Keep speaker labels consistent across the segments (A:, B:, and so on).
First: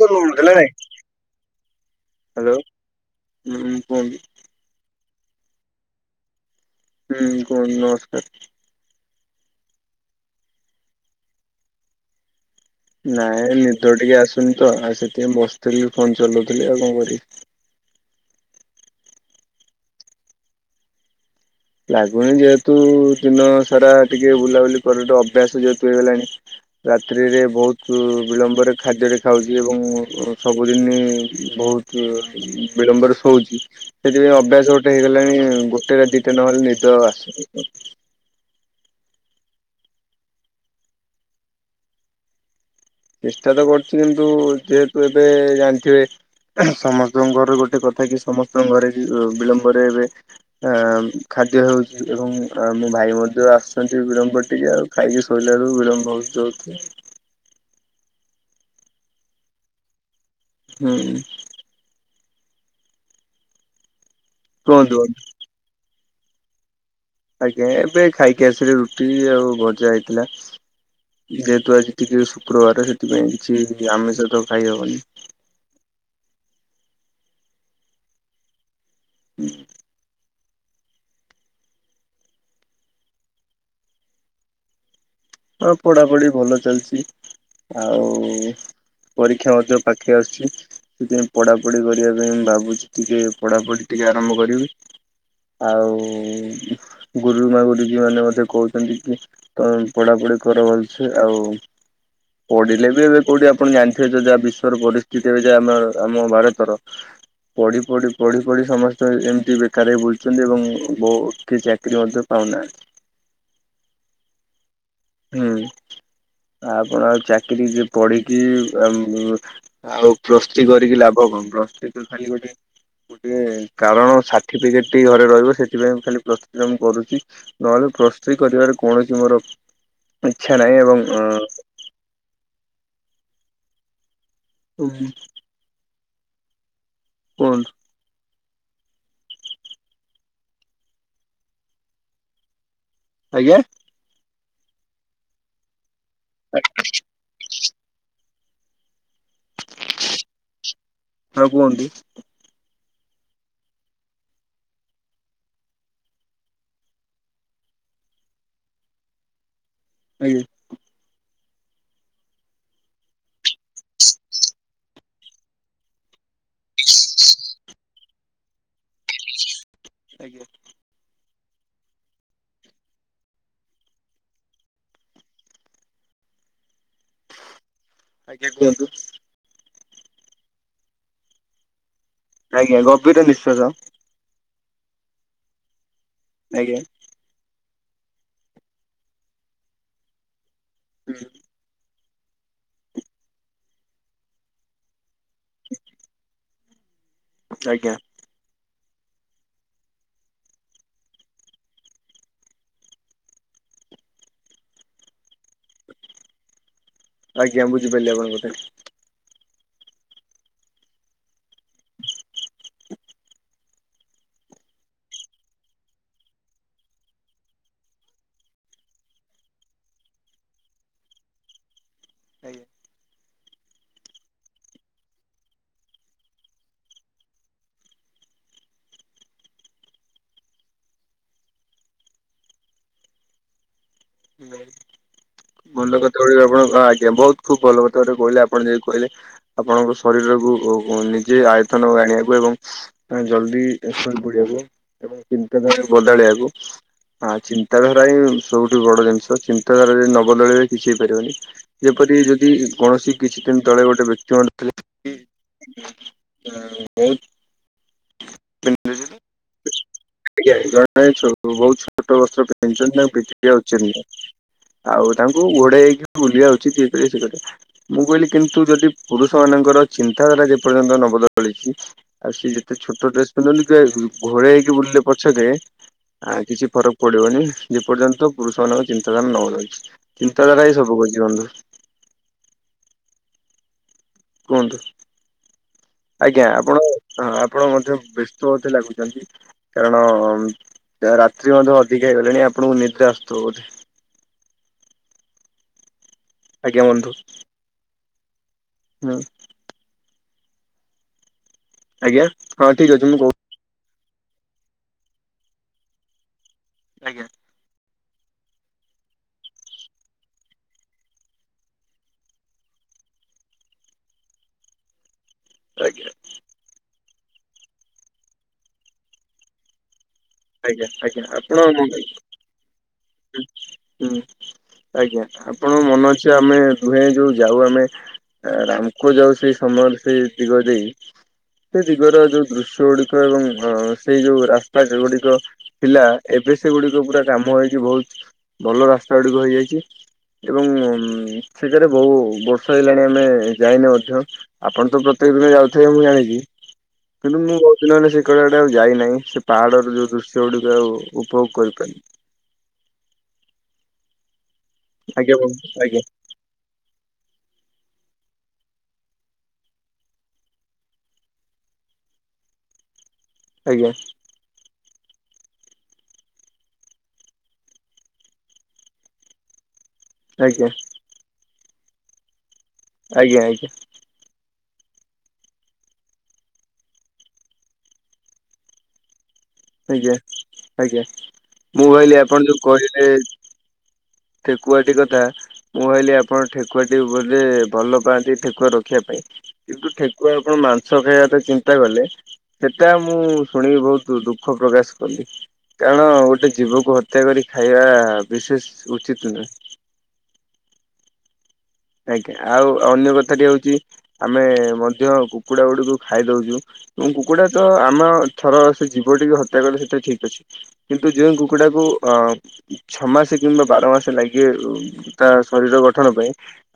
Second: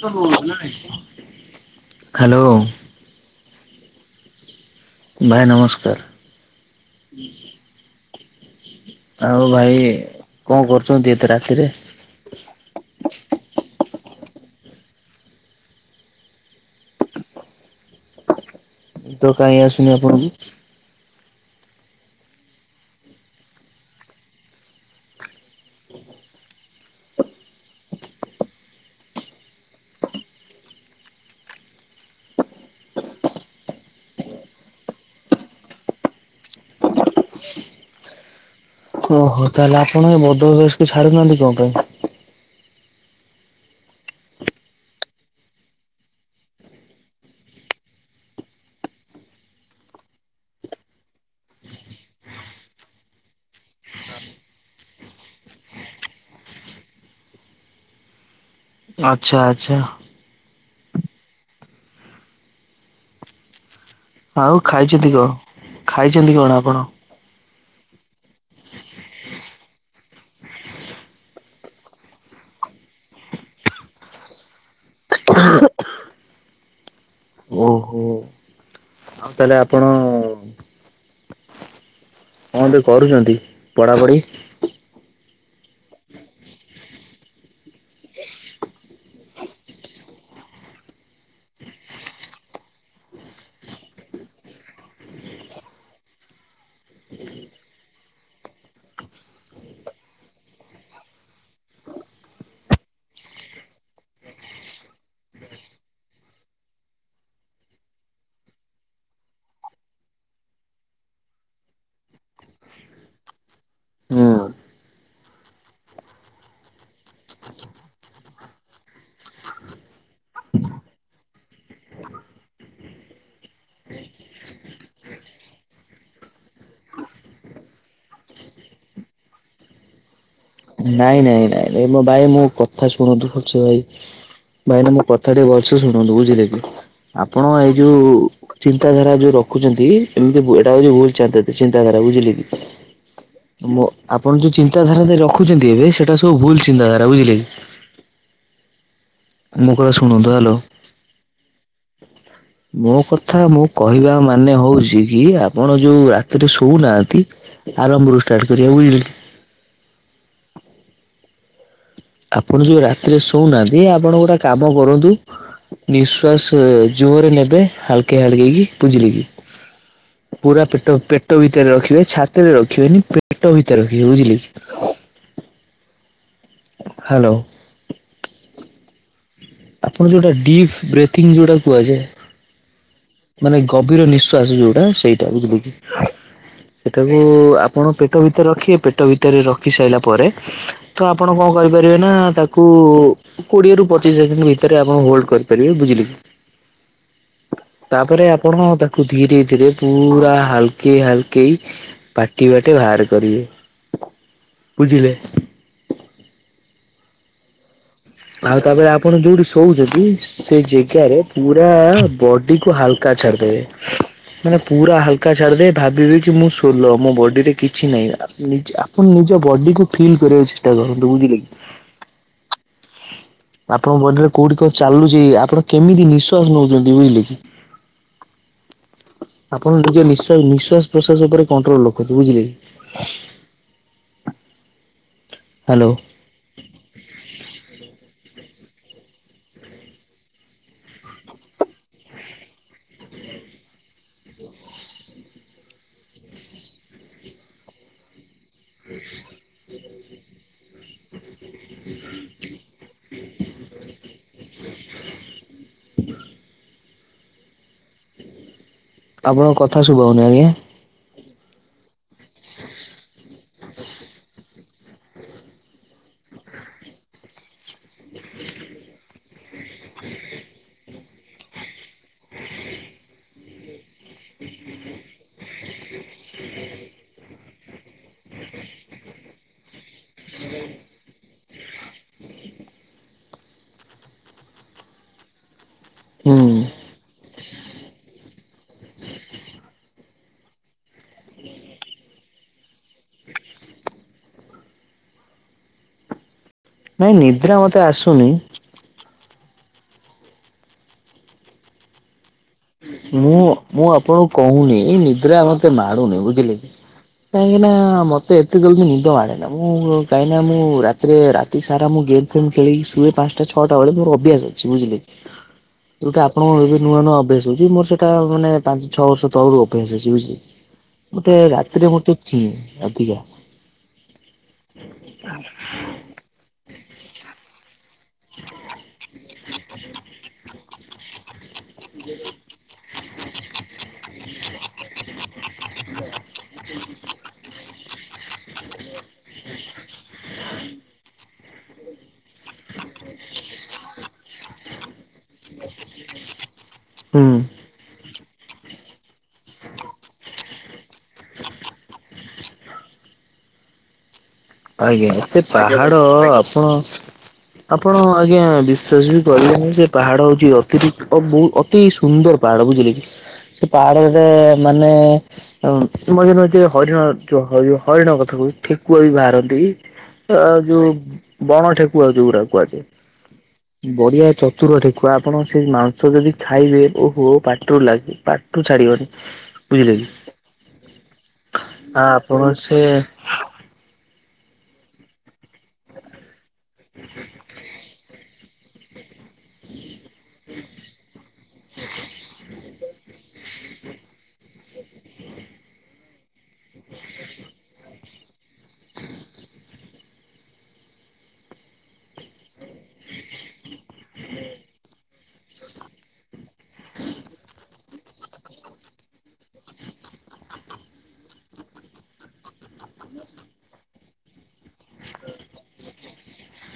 A: କଣ କହୁଥିଲା ନାଇଁ।
B: ହ୍ୟାଲୋ।
A: ହୁଁ କୁହନ୍ତୁ।
B: ଭାଇ ନମସ୍କାର।
A: ହୁଁ କୁହନ୍ତୁ ନମସ୍କାର।
B: ଆଉ ଭାଇ କଣ କରୁଛନ୍ତି ଏତେ ରାତିରେ।
A: ନାଇଁ ନିଦ ଟିକେ ଆସୁନି ତ ଆଉ ସେଥିପାଇଁ ବସିଥିଲି ଫୋନ ଚଲାଉଥିଲି ଆଉ କଣ କରିବି।
B: ନିଦ କାହିଁ ଆସୁନି ଆପଣକୁ।
A: ଲାଗୁନି ଯେହେତୁ ଦିନ ସାରା ଟିକେ ବୁଲାବୁଲି କରେ ତ ଅଭ୍ୟାସ ଯେହେତୁ ହେଇଗଲାଣି। ରାତ୍ରିରେ ବହୁତ୍ ବିଳମ୍ବରେ ଖାଦ୍ୟ ଟେ ଖାଉଛି ଏବଂ ସବୁଦିନ ବହୁତ୍ ବିଳମ୍ବରେ ଶୋଉଛି ସେଥିପାଇଁ ଅଭ୍ୟାସ ଗୋଟେ ହେଇଗଲାଣି ଗୋଟେ ରାତି ରାତି ନହଲେ ନିଦ ଆସୁନି।
B: ଓହୋ ତାହେଲେ ଆପଣ ଏ ମଦ ଅଭ୍ୟାସକୁ ଛାଡୁନାହାନ୍ତି କଣ ପାଇଁ।
A: ଚେଷ୍ଟା ତ କରୁଛି କିନ୍ତୁ ଯେହେତୁ ଏବେ ଜାଣିଥିବେ। ସମସ୍ତଙ୍କ ଘର ଗୋଟେ କଥା କି ସମସ୍ତଙ୍କ ଘରେ ବିଳମ୍ବରେ ଏବେ ଆଁ ଖାଦ୍ୟ ହେଉଛି ଏବଂ ମୋ ଭାଇ ମଧ୍ୟ ଆସୁଛନ୍ତି ବିଳମ୍ବର ଟିକେ ଆଉ। ଖାଇକି ଶୋଇଲାରୁ ବିଳମ୍ବ ହୋଉଚି ହୋଉଚି ଆଉ।
B: ଆଛା ଆଚ୍ଛା।
A: ହୁଁ।
B: ଆଉ
A: କୁହନ୍ତୁ
B: ଖାଇଛନ୍ତି କଣ ଖାଇଛନ୍ତି କଣ ଆପଣ।
A: ଆଜ୍ଞା ଏବେ ଖାଇକି ଆସିଲି ରୁଟି ଆଉ ଭଜା ହେଇଥିଲା। ଯେହେତୁ ଆଜି ଟିକେ ଶୁକ୍ରବାର ସେଥିପାଇଁ କିଛି ଆମିଷ ତ ଖାଇହବନି।
B: ଓହୋ ଆଉ ତାହେଲେ ଆପଣ କଣଟେ କରୁଛନ୍ତି ପଢାପଢି।
A: ହଁ ପଢ଼ାପଢ଼ି ଭଲ ଚାଲିଛି ଆଉ ପରୀକ୍ଷା ମଧ୍ୟ ପାଖେଇ ଆସୁଛି। ସେଥିପାଇଁ ପଢାପଢି କରିବା ପାଇଁ ମୁଁ ଭାବୁଛି ଟିକେ ପଢାପଢି ଟିକେ ଆରମ୍ଭ କରିବି। ଆଉ ଗୁରୁମା ଗୁରୁଜୀ ମାନେ ମଧ୍ୟ କହୁଛନ୍ତି କି ତ ପଢାପଢି କର ଭଲସେ ଆଉ ପଢିଲେ ବି ଏବେ କୋଉଠି ଆପଣ ଜାଣିଥିବେ ଯ ଯାହା ବିଶ୍ଵର ପରିସ୍ଥିତି ଏବେ ଯା ଆମର ଆମ ଭାରତର। ପଢ଼ି ପଢ଼ି ପଢ଼ି ପଢ଼ି ସମସ୍ତେ ଏମିତି ବେକାର ହେଇ ବୁଲୁଛନ୍ତି ଏବଂ ବହୁ କି ଚାକିରି ମଧ୍ୟ ପାଉନା।
B: ହୁଁ।
A: ହୁଁ ଆପଣ ଆଉ ଚାକିରି ଯେ ପଢିକି ଆଉ ପ୍ରସ୍ତି କରିକି ଲାଭ କଣ ପ୍ରସ୍ତି ତ ଖାଲି ଗୋଟେ ଇଏ କାରଣ ସାର୍ଟିଫିକେଟ୍ ଟି ଘରେ ରହିବ ସେଥିପାଇଁ ଖାଲି ପ୍ରସ୍ତୁତି ମୁଁ କରୁଛି। ନହେଲେ ପ୍ରସ୍ତି କରିବାରେ କୌଣସି ମୋର ଇଚ୍ଛା ନାହିଁ। ଏବଂ
B: ନାଇଁ ନାଇଁ ନାଇଁ ନାଇଁ ମୋ ଭାଇ ମୁଁ କଥା ଶୁଣୁନ୍ତୁ ପଛେ ଭାଇ ଭାଇନା ମୋ କଥା ଟିକେ ଭଲ ଛେ ଶୁଣନ୍ତୁ ବୁଝିଲେ କି ଆପଣ
A: କୁହନ୍ତୁ
B: ଏଇ ଯୋଉ ଚିନ୍ତାଧାରା ଯୋଉ ରଖୁଛନ୍ତି ଏମିତି ବୁ ଏଟା ହଉଛି ଭୁଲ୍ ଚାନ୍ତାତି ଚିନ୍ତାଧାରା ବୁଝିଲେ କି।
A: ଆଜ୍ଞା
B: ମୋ ଆପଣ ଯୋଉ ଚିନ୍ତାଧାରା ସେ ରଖୁଛନ୍ତି ଏବେ ସେଟା ସବୁ ଭୁଲ ଚିନ୍ତାଧାରା ବୁଝିଲେ କି। ମୋ କଥା ଶୁଣନ୍ତୁ ହାଲୋ।
A: ଆଉ କୁହନ୍ତୁ।
B: ମୋ କଥା ମୁଁ କହିବା ମାନେ ହଉଛି କି ଆପଣ ଯୋଉ ରାତିରେ ଶୋଉନାହାନ୍ତି। ଆରମ୍ଭରୁ ଷ୍ଟାର୍ଟ କରିବା ବୁଝିଲକି।
A: ଆଜ୍ଞା।
B: ଆପଣ ଯୋଉ ରାତିରେ ଶୋଉନାହାନ୍ତି ଆପଣ ଗୋଟେ କାମ କରନ୍ତୁ। ନିଶ୍ୱାସ ଜୋରେ ନେବେ ହାଲକେଇ ହାଲକେଇ କି ବୁଝିଲେକି।
A: ଆଜ୍ଞା
B: ପୁରା ପେଟ ପେ ପେଟ ଭିତରେ ରଖିବେ ଛାତିରେ ରଖିବେନି ପେଟ ଭିତରେ ରଖିବେ ବୁଝିଲେକି। ହାଲୋ।
A: ଆଜ୍ଞା କୁହନ୍ତୁ।
B: ଆପଣ ଯୋଉଟା ଡିପ୍ ବ୍ରେଥିଙ୍ଗ ଯୋଉଟା କୁହାଯାଏ
A: ଆଜ୍ଞା ଗଭୀର ନିଶ୍ଵାସ
B: ମାନେ ଗଭୀର ନିଃଶ୍ଵାସ ଯୋଉଟା ସେଇଟା ବୁଝିଲେକି
A: ଆଜ୍ଞା।
B: ତାକୁ ଆପଣ ପେଟ ଭିତରେ ରଖିବେ ପେଟ ଭିତରେ ରଖି ସାରିଲା ପରେ ତ ଆପଣ କଣ କରିପାରିବେନା ତାକୁ କୋଡିଏରୁ ପଚିଶି ଶେ ଭିତରେ ଆପଣ ହୋଲ୍ଡ କରିପାରିବେ ବୁଝିଲେକି
A: ଆଜ୍ଞା
B: ତାପରେ ଆପଣ ତା ତାକୁ ଧୀରେ ଧୀରେ ପୁରା ହାଲକେଇ ହାଲକେଇ ପାଟିବାଟେ ବାହାର କରିବେ ବୁଝିଲେ
A: ଆଜ୍ଞା ବୁଝିପାରିଲି ଆପଣଙ୍କ
B: ଆଉ
A: କଥା।
B: ତାପରେ ଆପଣ ଯୋଉଠି ଶୋଉଛନ୍ତି ସେଇ ଜେଗାରେ ପୁରା ବଡିକୁ ହାଲୁକା ଛାଡ଼ିଦେବେ। [inaudible] ମାନେ ପୁରା ହାଲକା ଛାଡିଦେବେ ଭାବିବେକି ମୁଁ ସୋଲ ମୋବଡିରେ କିଛି ନାହିଁ ଆ ନିଜେ ଆ ଆପଣ ନିଜ ବଡିକୁ ଫିଲ୍ କରିବାକୁ ଚେଷ୍ଟା କରନ୍ତୁ ବୁଝିଲେକି।
A: ଆଜ୍ଞା।
B: ଆପଣଙ୍କ ବଡିରେ କୋଉଠି କଣ ଚାଲୁଚି ଆପଣ କେମିତି ନିଶ୍ଵାସ ନେଉଚନ୍ତି ବୁଝିଲେକି [inaudible] ଆପଣ ନିଜ ନିଶ ନିଶ୍ଵାସ ପ୍ରଶ୍ଵାସ ଉପରେ କଣ୍ଟ୍ରୋଲ ରଖନ୍ତୁ ବୁଝିଲେକି
A: [inaudible]
B: ହ୍ୟାଲୋ
A: ଭଲ କଥା ଗୁଡିଏ ଆପଣ ଆଜ୍ଞା ବହୁତ୍ ଖୁବ୍ ଭଲ କଥା ଗୁଡ଼ିଏ କହିଲେ ଆପଣ ଯୋଉ କହିଲେ। ଆପଣଙ୍କ ଶରୀରକୁ ନିଜେ ଆୟତନକୁ ଆଣିବାକୁ ଏବଂ ମାନେ ଜଲଦି ଶୋଇପଡ଼ିବାକୁ ଏବଂ ଚନ୍ତାଧାରା ବଦଳେଇବାକୁ ହଁ ଚିନ୍ତାଧାରାହିଁ ସବୁଠୁ ବଡ଼ ଜିନିଷ ଚିନ୍ତାଧାରା ଯଦି ନ ବଦଳେଇଲେ କିଛି ହେଇପାରିବନି ଯେପରି ଯଦି କୌଣସି କିଛି ଦିନ ତଳେ ଗୋଟେ ବ୍ୟକ୍ତି କି ବହୁତ୍ [unintelligible] [unintelligible] [unintelligible] ବହୁତ୍
B: ଆପଣଙ୍କ କଥା ଶୁଭାହଉନି ଆଜ୍ଞା
A: ଛୋଟ ବସ୍ତ୍ର ପିନ୍ଧିଛନ୍ତି ତାଙ୍କୁ ପିନ୍ଧିବା ଉଚିତ୍ ନୁହଁ। ଆଉ ତାଙ୍କୁ ଘୋଡେଇ ହେଇକି ବୁଲିବା ଉଚିତ୍ ଇଏ କରିବା ସିଏ କରିବା ମୁଁ କହିଲି କିନ୍ତୁ ଯଦି ପୁରୁଷ ମାନଙ୍କର ଚିନ୍ତାଧାରା ଯେପର୍ଯ୍ୟନ୍ତ ନବଦଳିଛି ଆଉ ସିଏ ଯେତେ ଛୋଟ ଡ୍ରେସ ପିନ୍ଧନ୍ତୁ ପ୍ରାୟ ଘୋଡେଇହେଇକି ବୁଲିଲେ ପଛକେ ଆ କିଛି ଫରକ୍ ପଡ଼ିବନି ଯେପର୍ଯ୍ୟନ୍ତ ପୁରୁଷମାନଙ୍କର ଚିନ୍ତାଧାରା ନବଦଳିଛି। ଚିନ୍ତାଧାରାହି ସବୁ କରୁଚି ବନ୍ଧୁ। କୁହନ୍ତୁ ଆଜ୍ଞା
B: ହୁଁ
A: ଆପଣ ହଁ ଆପଣ ମଧ୍ୟ ବ୍ୟସ୍ତ ମତେ ଲାଗୁଛନ୍ତି? କାରଣ ରାତ୍ରି ମଧ୍ୟ ଅଧିକା ହେଇଗଲାଣି ଆପଣଙ୍କୁ ନିଦ୍ରା ଆସଥିବ ବୋଧେ? ଆଜ୍ଞା
B: ନାଇଁ ନିଦ୍ରା ମତେ ଆସୁନି
A: ହାଲୋ। ଆଜ୍ଞା। ହଁ ଠିକ ଅଛି କହୁ
B: ମୁଁ ମୁଁ ଆପଣଙ୍କୁ କହୁନି ଏଇ ନିଦ୍ରା ମତେ ମାଡ଼ୁନି ବୁଝିଲେକି
A: ଆଜ୍ଞା
B: କାହିଁକିନା ମତେ ଏତେ ଜଲଦି ନିଦ ମାଡ଼େନା ମୁଁ କାହିଁକିନା ମୁଁ ରାତିରେ ରାତି ସାରା ମୁଁ ଗେମ୍ ଫେମ୍ ଖେଳିକି ଶୁଏ ପାଞ୍ଚ ଟା ଛଅଟା ବେଳେ ମୋର ଅଭ୍ୟାସ ଅଛି ବୁଝିଲେକି
A: ଆଜ୍ଞା।
B: ସେଟା ଆପଣଙ୍କ ଏବେ ନୂଆ ନୂଆ ଅଭ୍ୟାସ ହଉଚି ମୋର ସେଟା ମାନେ ପାଞ୍ଚ ଛଅ ବର୍ଷ ତଳରୁ ଅଭ୍ୟାସ ଅଛି ବୁଝିଲେକି
A: ଆଜ୍ଞା
B: ମୁଁ
A: ଆଜ୍ଞା
B: ଟିକେ
A: ଆପଣ
B: ରାତିରେ ମୁଁ ଟିକେ ଚିଏ ଅଧିକା
A: ହୁଁ ଆଜ୍ଞା ଆପଣଙ୍କ ମନ ଅଛି ଆମେ ଦୁହେଁ ଯୋଉ ଯାଉ ଆମେ ରାମକୁଅ ଯାଉ ସେଇ ସମୟରେ ସେଇ ଦିଗ ଦେଇ ସେଇ ଦିଗର ଯୋଉ ଦୃଶ୍ୟ ଗୁଡ଼ିକ ଏବଂ ସେଇ ଯୋଉ ରାସ୍ତା ଗୁଡ଼ିକ ଥିଲା ଏବେ ସେଗୁଡିକ ପୁରା କାମ ହେଇଛି ବହୁତ ଭଲ ରାସ୍ତା ଗୁଡିକ ହେଇଯାଇଛି। ଏବଂ ସେଠାରେ ବହୁ ବର୍ଷା ହେଲାଣି ଆମେ ଯାଇନେ ମଧ୍ୟ ଆପଣ ତ ପ୍ରତ୍ୟେକ ଦିନ ଯାଉଥିବେ ମୁଁ ଜାଣିଛି।
B: ହୁଁ
A: କିନ୍ତୁ ମୁଁ ପିଲାମାନେ ସେ କହିଲେ ଏଟା ଆଉ ଯାଇନାହିଁ ସେ ପାହାଡର ଯୋଉ ଦୃଶ୍ୟ ଗୁଡିକ ଆଉ ଉପଭୋଗ କରିପାରନି।
B: ଆଜ୍ଞା ଏତେ
A: ବନ୍ଧୁ
B: ପାହାଡ
A: ଆଜ୍ଞା
B: ଆପଣ ଆପଣ ଆଜ୍ଞା ବିଶ୍ୱାସ ବି କରିବେନି ଯେ ପାହାଡ ହୋଉଛି ଅତିରିକ୍ତ ବହୁ ଅତି ଅତି ସୁନ୍ଦର ପାହାଡ ବୁଝିଲେ କି ସେ
A: ଆଜ୍ଞା
B: ପାହାଡ ପଟେ ମାନେ ଏମ୍ ମଝୀରେ ମଝିରେ ହରିଣ ଚୁ ହରି ହରିଣ କଥା କହୁ ଠେକୁଆ ବି ବାହାରନ୍ତି। ଅ
A: ଆଜ୍ଞା
B: ଯୋଉ ବଣ ଠେକୁଆ ଯୋଉରା କୁହାଯାଏ।
A: ଆଜ୍ଞା ଆଜ୍ଞା।
B: ବଢିଆ ଚତୁର ଠେକୁୁଆ ଆପଣ ସେ ମାଂସ ଯଦି ଖାଇବେ ଓହୋ ପାଟିରୁ ଲାଗିବ ପାଠୁ ଛାଡିବନି। ବୁଝିଲେ
A: ଆଜ୍ଞା ଆଜ୍ଞା
B: କି
A: ମୁଁ
B: ଆ
A: କହିଲି
B: ଆପଣ
A: ଯୋଉ
B: ସେ
A: କହିଲେ ଠେକୁଆଟି କଥା ମୁଁ ଭାବିଲି ଆପଣ ଠେକୁଆଟି ବୋଧେ ଭଲ ପାଆନ୍ତି ଠେକୁଆ ରଖିବା ପାଇଁ କିନ୍ତୁ ଠେକୁଆ ଆପଣ ମାଂସ ଖାଇବାଟା ଚିନ୍ତା କଲେ ସେଟା ମୁଁ ଶୁଣିକି ବହୁତ ଦୁଃଖ ପ୍ରକାଶ କଲି। କାରଣ ଗୋଟେ ଜୀବକୁ ହତ୍ୟା କରି ଖାଇବା ବିଶେଷ ଉଚିତ ନୁହେଁ। ଆଜ୍ଞା ଆଉ ଅନ୍ୟ କଥାଟି ହଉଛି ଆମେ ମଧ୍ୟ କୁକୁଡ଼ା ଗୁଡ଼ିକୁ ଖାଇଦଉଛୁ। ଉ କୁକୁଡା ତ ଆମ ଥର ସେ ଜୀବ ଟିକୁ ହତ୍ୟା କଲେ ସେଇଟା ଠିକ୍ ଅଛି। କିନ୍ତୁ ଯେଉଁ କୁକୁଡ଼ାକୁ ଅ ଛଅ ମାସ କିମ୍ବା ବାର ମାସ ଲାଗେ ତା ଶରୀର ଗଠନ ପାଇଁ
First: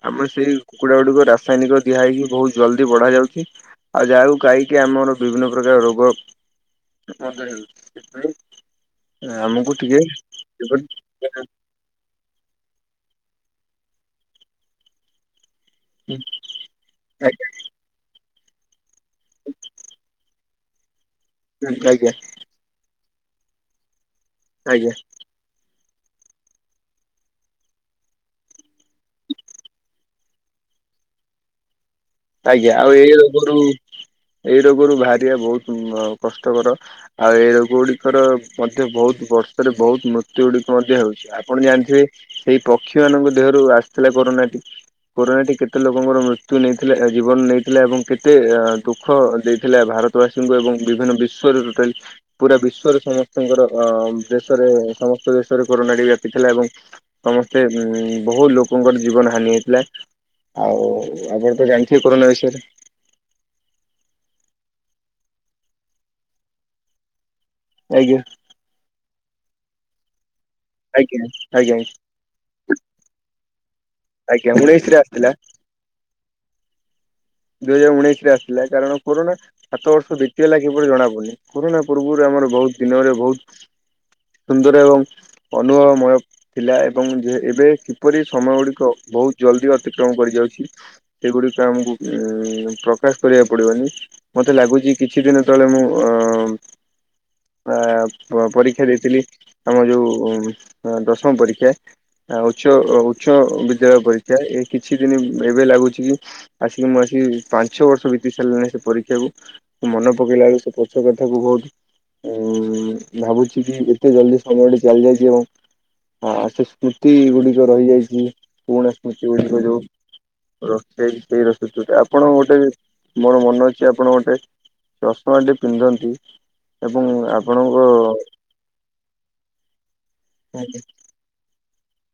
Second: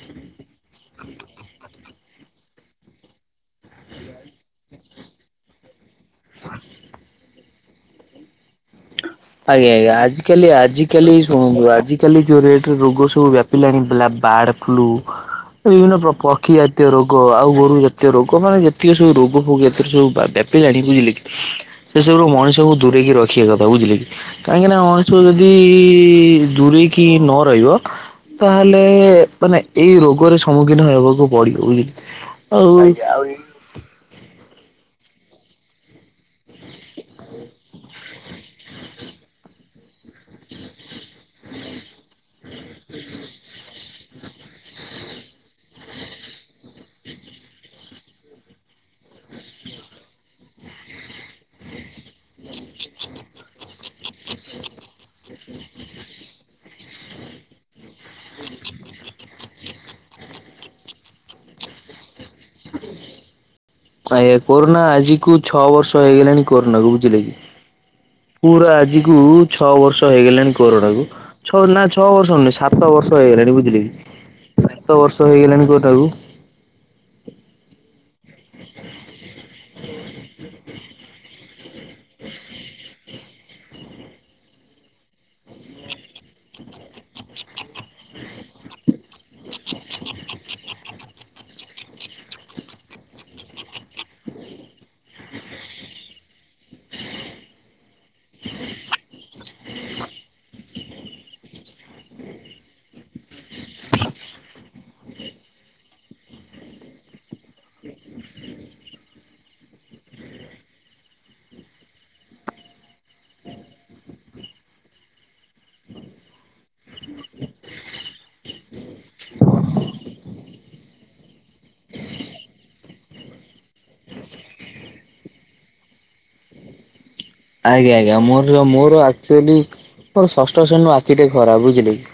A: ଆମେ ସେଇ କୁକୁଡ଼ା ଗୁଡ଼ିକ ରାସାୟନିକ ଦିଆ ହେଇକି ବହୁତ ଜଲ୍ଦି ବଢା ଯାଉଛି। ଆଉ ଯାହାକୁ ଖାଇକି ଆମର ବିଭିନ୍ନ ପ୍ରକାର ରୋଗ ମଦ ଖାଇବୁ।
B: ଆଜ୍ଞା ଆଜ୍ଞା ଆଜିିକାଲି ଆଜିିକାଲି ଶୁଣନ୍ତୁ ଆଜି କାଲି ଯୋଉ ରେଟରେ ରୋଗ ସବୁ ବ୍ୟାପିଲାଣି ବାର୍ଡ ଫ୍ଲୁ ବିଭିନ୍ନ ପ୍ର ପକ୍ଷୀ ଜାତୀୟ ରୋଗ
A: ଆଜ୍ଞା
B: ଆଉ ଗୋରୁ ଯା ସେ ରୋଗ ମାନେ ଯେତିକି ସବୁ ରୋଗ ଫୋଗ ଏଥିରେ ସବୁ ବା ବ୍ୟାପିଲାଣି ବୁଝିଲେକି ସେ
A: ଆଜ୍ଞା
B: ସବୁରେ ମଣିଷକୁ ଦୂରେଇକି ରଖିବା କଥା ବୁଝିଲେ କି କାହିଁକିନା
A: ଆଜ୍ଞା
B: ମଣିଷ ଯଦି ଯଦି ଦୂରେଇକି ନ ରହିବ ତାହେଲେ ମାନେ ଏଇ ରୋଗରେ ସମ୍ମୁଖୀନ ହେବାକୁ ପଡିବ ବୁଝିଲେ
A: ଆଜ୍ଞା ଆଉ ଏଇ ରୋଗରୁ ଏଇ ରୋଗରୁ ବାହାରିବା ବହୁତ କଷ୍ଟକର ଆଉ ଏ ରୋଗ ଗୁଡିକର ମଧ୍ୟ ବହୁତ ବର୍ଷରେ ବହୁତ ମୃତ୍ୟୁ ଗୁଡିକ ମଧ୍ୟ ହେଉଛି। ଆପଣ ଜାଣିଥିବେ ସେଇ ପକ୍ଷୀ ମାନଙ୍କ ଦେହରୁ ଆସିଥିଲା କରୋନାଟି କୋରୋନା ଟି କେତେ ଲୋକଙ୍କର ମୃତ୍ୟୁ ନେଇଥିଲା ଜୀବନ ନେଇଥିଲା ଏବଂ କେ ଏତେ ଦୁଃଖ ଦେଇଥିଲା ଭାରତବାସୀଙ୍କୁ ଏବଂ ବିଭିନ୍ନ ବିଶ୍ଵରେ ଟୋଟାଲି। ପୁରା ବିଶ୍ଵରେ ସମସ୍ତଙ୍କର ଅ ଦେଶରେ ସମସ୍ତ ଦେଶରେ କରୋନାଟି ବ୍ୟାପିଥିଲା ଏବଂ ସମସ୍ତେ ଉ ବହୁତ ଲୋକଙ୍କର ଜୀବନ ହାନି ହେଇଥିଲା ଆଉ ଆମର ତ ଜାଣିଥିବେ କରୋନା ବିଷୟରେ।
B: ଆଜ୍ଞା କୋରୋନା ଆଜି କୁ ଛଅ ବର୍ଷ ହେଇଗଲାଣି କୋରୋନା କୁ ବୁଝିଲେ କି।
A: ଆଜ୍ଞା।
B: ପୁରା ଆଜି କୁ ଛଅ ବର୍ଷ ହେଇଗଲାଣି କରୋନାକୁ
A: ଆଜ୍ଞା
B: ଛ
A: ଆଜ୍ଞା
B: ନା ଛଅ ବର୍ଷ ନ ସାତ ବର୍ଷ ହେଇଗଲାଣି
A: ଆଜ୍ଞା
B: ବୁଝିଲେକି
A: ଉଣେଇଶରେ
B: ସାତ ବର୍ଷ
A: ଆସିଥିଲା
B: ହେଇଗଲାଣି କୋଉଟା କ
A: ଦୁଇ ହଜାର ଉଣେଇଶରେ ଆସିଥିଲା କାରଣ କୋରୋନା ସାତ ବର୍ଷ ବିତିବା ଲାଗ କିଏ ବୋଲି ଜଣା ପଡ଼ୁନି। କରୋନା ପୂର୍ବରୁ ଆମର ବହୁତ ଦିନରେ ବହୁତ ସୁନ୍ଦର ଏବଂ ଅନୁଭବମୟ ଥିଲା ଏବଂ ଯେ ଏବେ କିପରି ସମୟ ଗୁଡିକ ବହୁତ ଜଲଦି ଅତିକ୍ରମ କରିଯାଉଛି। ସେଗୁଡିକ ଆମକୁ ଉଁ ପ୍ରକାଶ କରିବାକୁ ପଡିବନି। ମତେ ଲାଗୁଛି କିଛି ଦିନ ତଳେ ମୁଁ ଅ ଅ ପ ପରୀକ୍ଷା ଦେଇଥିଲି ଆମ ଯୋଉ ଦଶମ ପରୀକ୍ଷା। ଆ ଉଚ୍ଚ ଉଚ୍ଚ ବିଦ୍ୟାଳୟ ପରୀକ୍ଷା ଏ କିଛି ଦିନ ଏବେ ଲାଗୁଛି କି ଆସିକି ମୁଁ ଆସ ପାଞ୍ଚ ବର୍ଷ ବିତି ସାରିଲିଣି ସେ ପରୀକ୍ଷାକୁ। ମନ ପକେଇଲା ବେଳୁ ସେ ପଛୁ କଥାକୁ ବହୁତ ଉ ଭାବୁଛି କି ଏତେ ଜଲଦି ସମୟଟି ଚାଲି ଯାଇଛି ଏବଂ ଆ ସେ ସ୍ମୃତି ଗୁଡିକ ରହିଯାଇଛି ପୁରୁଣା ସ୍ମୃତି ଗୁଡିକ ଯୋଉ ର ସେଇ ସେଇ ର ସଟ ଆପଣ ଗୋଟେ ମୋର ମନ ଅଛି ଆପଣ ଗୋଟେ ଚଷମା ଟେ ପିନ୍ଧନ୍ତି। ଏବଂ
B: ଆଜ୍ଞା ଆଜ୍ଞା ମୋର ମୋର ଆକ୍ଚୁଆଲି ମୋର ଷଷ୍ଠ ଶ୍ରେଣୀ
A: ଆପଣଙ୍କ
B: ଆଖିଟେ ଖରାପ ବୁଝିଲେ କି।